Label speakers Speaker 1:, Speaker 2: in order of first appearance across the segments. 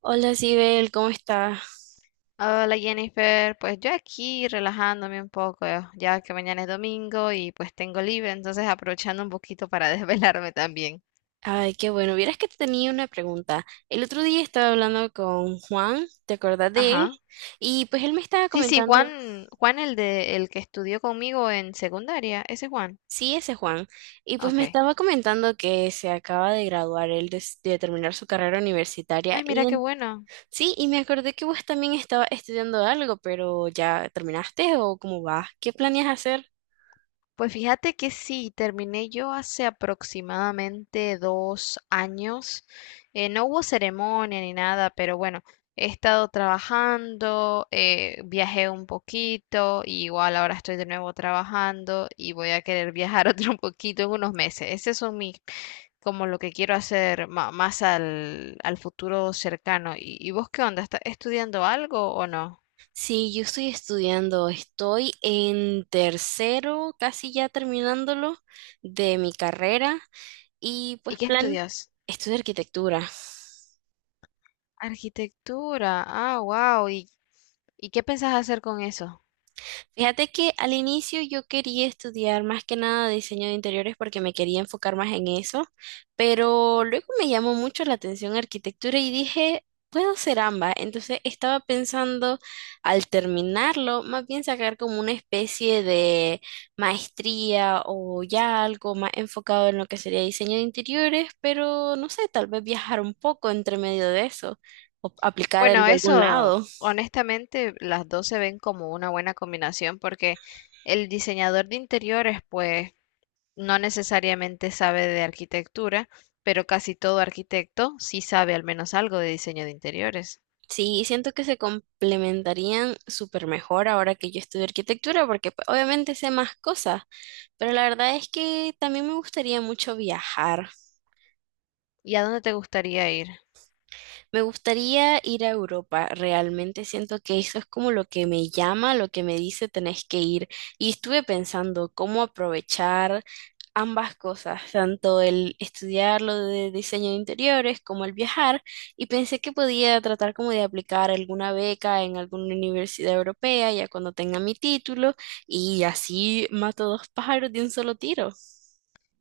Speaker 1: Hola, Sibel, ¿cómo estás?
Speaker 2: Hola Jennifer, pues yo aquí relajándome un poco, ya que mañana es domingo y pues tengo libre, entonces aprovechando un poquito para desvelarme también.
Speaker 1: Ay, qué bueno. Vieras que te tenía una pregunta. El otro día estaba hablando con Juan, ¿te acordás de él?
Speaker 2: Ajá.
Speaker 1: Y pues él me estaba
Speaker 2: Sí, sí,
Speaker 1: comentando,
Speaker 2: Juan, Juan el que estudió conmigo en secundaria, ese Juan.
Speaker 1: sí, ese Juan, y pues
Speaker 2: Ok.
Speaker 1: me estaba comentando que se acaba de graduar él de terminar su carrera universitaria.
Speaker 2: Ay, mira qué bueno.
Speaker 1: Sí, y me acordé que vos también estabas estudiando algo, pero ¿ya terminaste o cómo vas? ¿Qué planeas hacer?
Speaker 2: Pues fíjate que sí, terminé yo hace aproximadamente 2 años. No hubo ceremonia ni nada, pero bueno, he estado trabajando, viajé un poquito, y igual ahora estoy de nuevo trabajando y voy a querer viajar otro poquito en unos meses. Ese son mis, como lo que quiero hacer más al futuro cercano. ¿Y vos qué onda? ¿Estás estudiando algo o no?
Speaker 1: Sí, yo estoy estudiando, estoy en tercero, casi ya terminándolo de mi carrera y
Speaker 2: ¿Y
Speaker 1: pues
Speaker 2: qué
Speaker 1: plan,
Speaker 2: estudias?
Speaker 1: estudio arquitectura.
Speaker 2: Arquitectura. Ah, wow. ¿Y qué pensás hacer con eso?
Speaker 1: Fíjate que al inicio yo quería estudiar más que nada diseño de interiores porque me quería enfocar más en eso, pero luego me llamó mucho la atención arquitectura y dije, puedo hacer ambas. Entonces estaba pensando al terminarlo, más bien sacar como una especie de maestría o ya algo más enfocado en lo que sería diseño de interiores, pero no sé, tal vez viajar un poco entre medio de eso o aplicar
Speaker 2: Bueno,
Speaker 1: algo a algún
Speaker 2: eso,
Speaker 1: lado.
Speaker 2: honestamente, las dos se ven como una buena combinación porque el diseñador de interiores, pues, no necesariamente sabe de arquitectura, pero casi todo arquitecto sí sabe al menos algo de diseño de interiores.
Speaker 1: Sí, siento que se complementarían súper mejor ahora que yo estudio arquitectura, porque pues, obviamente sé más cosas, pero la verdad es que también me gustaría mucho viajar.
Speaker 2: ¿Y a dónde te gustaría ir?
Speaker 1: Me gustaría ir a Europa, realmente siento que eso es como lo que me llama, lo que me dice tenés que ir. Y estuve pensando cómo aprovechar ambas cosas, tanto el estudiar lo de diseño de interiores como el viajar, y pensé que podía tratar como de aplicar alguna beca en alguna universidad europea ya cuando tenga mi título y así mato dos pájaros de un solo tiro.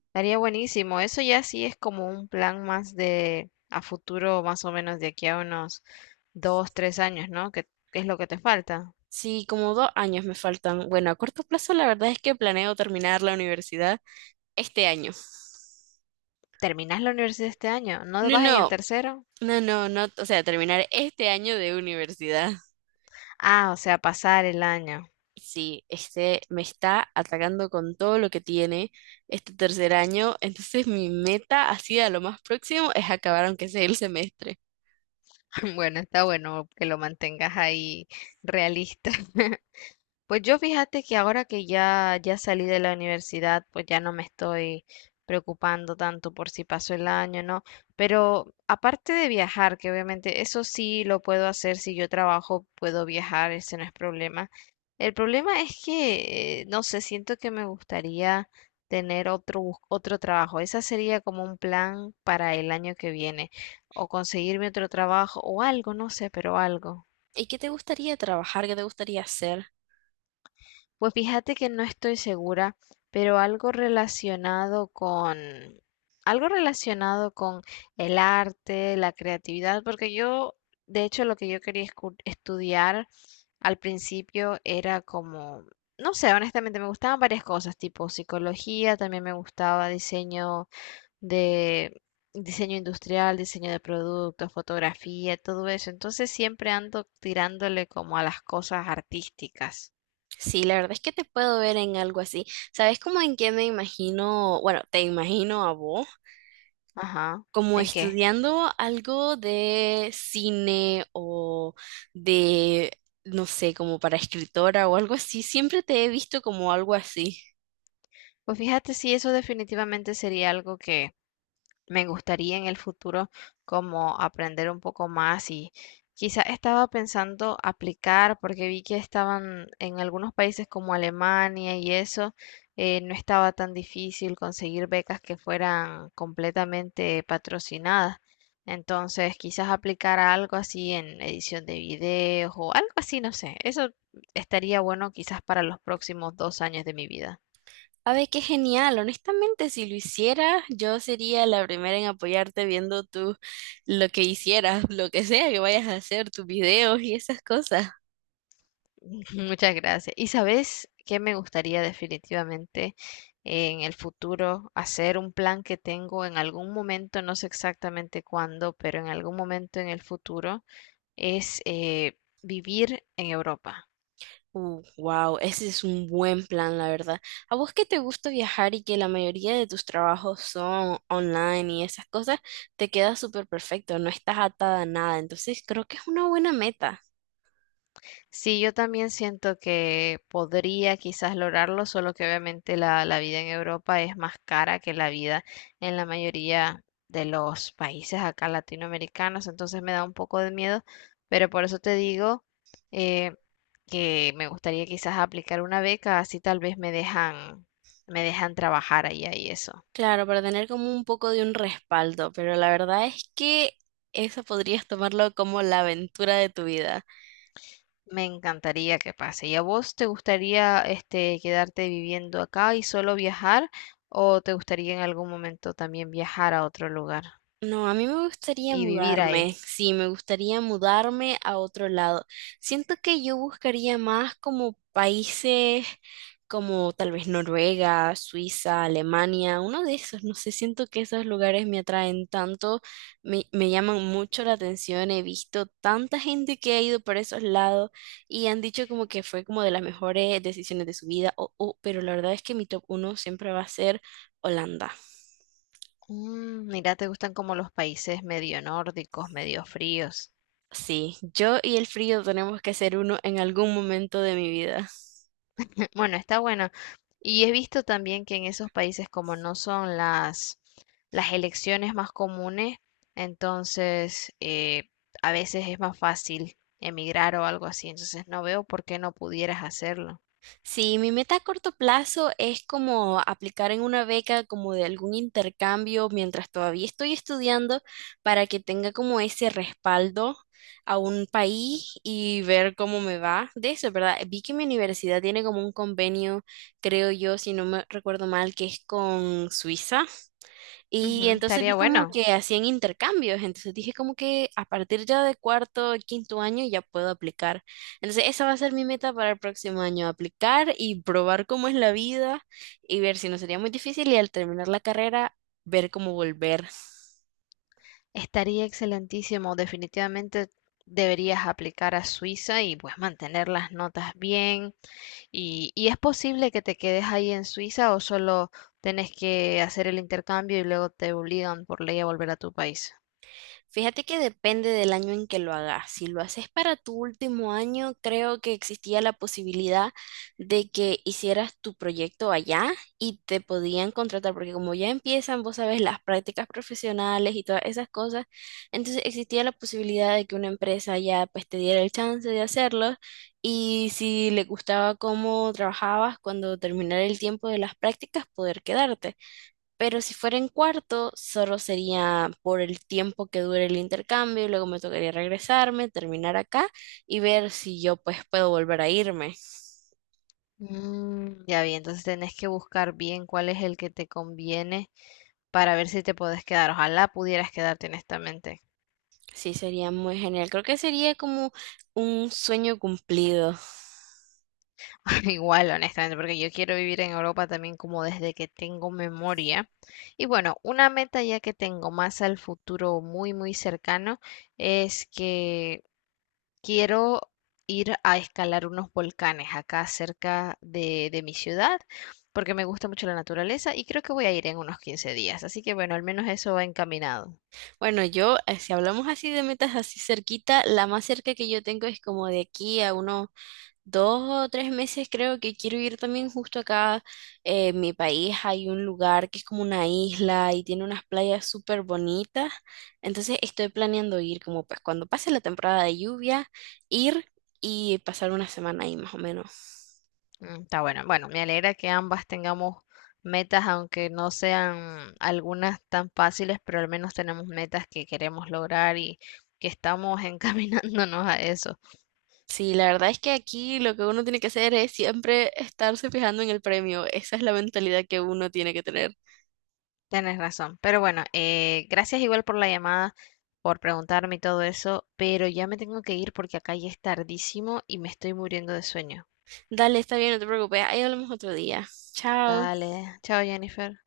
Speaker 2: Estaría buenísimo. Eso ya sí es como un plan más de a futuro, más o menos de aquí a unos 2, 3 años, ¿no? ¿Qué es lo que te falta?
Speaker 1: Sí, como 2 años me faltan. Bueno, a corto plazo la verdad es que planeo terminar la universidad este año.
Speaker 2: ¿Terminas la universidad este año? ¿No
Speaker 1: No,
Speaker 2: vas en el
Speaker 1: no,
Speaker 2: tercero?
Speaker 1: no, no, no, o sea, terminar este año de universidad.
Speaker 2: Ah, o sea, pasar el año.
Speaker 1: Sí, este me está atacando con todo lo que tiene este tercer año, entonces mi meta así a lo más próximo es acabar aunque sea el semestre.
Speaker 2: Bueno, está bueno que lo mantengas ahí realista. Pues yo fíjate que ahora que ya salí de la universidad, pues ya no me estoy preocupando tanto por si pasó el año, ¿no? Pero aparte de viajar, que obviamente eso sí lo puedo hacer, si yo trabajo puedo viajar, ese no es problema. El problema es que, no sé, siento que me gustaría tener otro trabajo. Esa sería como un plan para el año que viene, o conseguirme otro trabajo o algo, no sé, pero algo.
Speaker 1: ¿Y qué te gustaría trabajar? ¿Qué te gustaría hacer?
Speaker 2: Pues fíjate que no estoy segura, pero algo relacionado con el arte, la creatividad, porque yo, de hecho, lo que yo quería estudiar al principio era como, no sé, honestamente me gustaban varias cosas, tipo psicología, también me gustaba de diseño industrial, diseño de productos, fotografía, todo eso. Entonces siempre ando tirándole como a las cosas artísticas.
Speaker 1: Sí, la verdad es que te puedo ver en algo así. ¿Sabes cómo en qué me imagino? Bueno, te imagino a vos
Speaker 2: Ajá.
Speaker 1: como
Speaker 2: ¿En qué?
Speaker 1: estudiando algo de cine o de, no sé, como para escritora o algo así. Siempre te he visto como algo así.
Speaker 2: Pues fíjate sí, eso definitivamente sería algo que me gustaría en el futuro como aprender un poco más y quizá estaba pensando aplicar porque vi que estaban en algunos países como Alemania y eso, no estaba tan difícil conseguir becas que fueran completamente patrocinadas. Entonces, quizás aplicar a algo así en edición de videos o algo así, no sé. Eso estaría bueno quizás para los próximos 2 años de mi vida.
Speaker 1: A ver, qué genial. Honestamente, si lo hicieras, yo sería la primera en apoyarte viendo tú lo que hicieras, lo que sea que vayas a hacer, tus videos y esas cosas.
Speaker 2: Muchas gracias. ¿Y sabes qué me gustaría definitivamente en el futuro hacer un plan que tengo en algún momento, no sé exactamente cuándo, pero en algún momento en el futuro es vivir en Europa.
Speaker 1: Wow, ese es un buen plan, la verdad. ¿A vos que te gusta viajar y que la mayoría de tus trabajos son online y esas cosas, te queda súper perfecto, no estás atada a nada. Entonces, creo que es una buena meta.
Speaker 2: Sí, yo también siento que podría quizás lograrlo, solo que obviamente la vida en Europa es más cara que la vida en la mayoría de los países acá latinoamericanos, entonces me da un poco de miedo, pero por eso te digo eh, que me gustaría quizás aplicar una beca, así tal vez me dejan trabajar allá y eso.
Speaker 1: Claro, para tener como un poco de un respaldo, pero la verdad es que eso podrías tomarlo como la aventura de tu vida.
Speaker 2: Me encantaría que pase. ¿Y a vos te gustaría este quedarte viviendo acá y solo viajar o te gustaría en algún momento también viajar a otro lugar
Speaker 1: No, a mí me gustaría
Speaker 2: y vivir
Speaker 1: mudarme,
Speaker 2: ahí?
Speaker 1: sí, me gustaría mudarme a otro lado. Siento que yo buscaría más como países como tal vez Noruega, Suiza, Alemania, uno de esos, no sé, siento que esos lugares me atraen tanto, me llaman mucho la atención, he visto tanta gente que ha ido por esos lados y han dicho como que fue como de las mejores decisiones de su vida, pero la verdad es que mi top uno siempre va a ser Holanda.
Speaker 2: Mira, te gustan como los países medio nórdicos, medio fríos.
Speaker 1: Sí, yo y el frío tenemos que ser uno en algún momento de mi vida.
Speaker 2: Bueno, está bueno. Y he visto también que en esos países como no son las elecciones más comunes, entonces a veces es más fácil emigrar o algo así. Entonces no veo por qué no pudieras hacerlo.
Speaker 1: Sí, mi meta a corto plazo es como aplicar en una beca como de algún intercambio mientras todavía estoy estudiando para que tenga como ese respaldo a un país y ver cómo me va de eso, ¿verdad? Vi que mi universidad tiene como un convenio, creo yo, si no me recuerdo mal, que es con Suiza.
Speaker 2: Ujú,
Speaker 1: Y entonces vi
Speaker 2: estaría
Speaker 1: como
Speaker 2: bueno,
Speaker 1: que hacían intercambios, entonces dije como que a partir ya de cuarto, quinto año ya puedo aplicar. Entonces esa va a ser mi meta para el próximo año, aplicar y probar cómo es la vida y ver si no sería muy difícil y al terminar la carrera ver cómo volver.
Speaker 2: estaría excelentísimo. Definitivamente deberías aplicar a Suiza y pues mantener las notas bien. ¿Y es posible que te quedes ahí en Suiza o solo tenés que hacer el intercambio y luego te obligan por ley a volver a tu país?
Speaker 1: Fíjate que depende del año en que lo hagas. Si lo haces para tu último año, creo que existía la posibilidad de que hicieras tu proyecto allá y te podían contratar, porque como ya empiezan, vos sabes, las prácticas profesionales y todas esas cosas, entonces existía la posibilidad de que una empresa ya pues te diera el chance de hacerlo y si le gustaba cómo trabajabas cuando terminara el tiempo de las prácticas, poder quedarte. Pero si fuera en cuarto, solo sería por el tiempo que dure el intercambio y luego me tocaría regresarme, terminar acá y ver si yo pues puedo volver a irme.
Speaker 2: Ya vi, entonces tenés que buscar bien cuál es el que te conviene para ver si te podés quedar. Ojalá pudieras quedarte honestamente.
Speaker 1: Sí, sería muy genial. Creo que sería como un sueño cumplido.
Speaker 2: Igual, honestamente, porque yo quiero vivir en Europa también como desde que tengo memoria. Y bueno, una meta ya que tengo más al futuro muy, muy cercano es que quiero ir a escalar unos volcanes acá cerca de mi ciudad, porque me gusta mucho la naturaleza y creo que voy a ir en unos 15 días. Así que bueno, al menos eso va encaminado.
Speaker 1: Bueno, si hablamos así de metas así cerquita, la más cerca que yo tengo es como de aquí a unos 2 o 3 meses creo que quiero ir también justo acá en mi país. Hay un lugar que es como una isla y tiene unas playas súper bonitas. Entonces estoy planeando ir como pues cuando pase la temporada de lluvia, ir y pasar una semana ahí más o menos.
Speaker 2: Está bueno. Bueno, me alegra que ambas tengamos metas, aunque no sean algunas tan fáciles, pero al menos tenemos metas que queremos lograr y que estamos encaminándonos a eso.
Speaker 1: Sí, la verdad es que aquí lo que uno tiene que hacer es siempre estarse fijando en el premio. Esa es la mentalidad que uno tiene que tener.
Speaker 2: Tienes razón. Pero bueno, gracias igual por la llamada, por preguntarme y todo eso, pero ya me tengo que ir porque acá ya es tardísimo y me estoy muriendo de sueño.
Speaker 1: Dale, está bien, no te preocupes. Ahí hablamos otro día. Chao.
Speaker 2: Dale. Chao, Jennifer.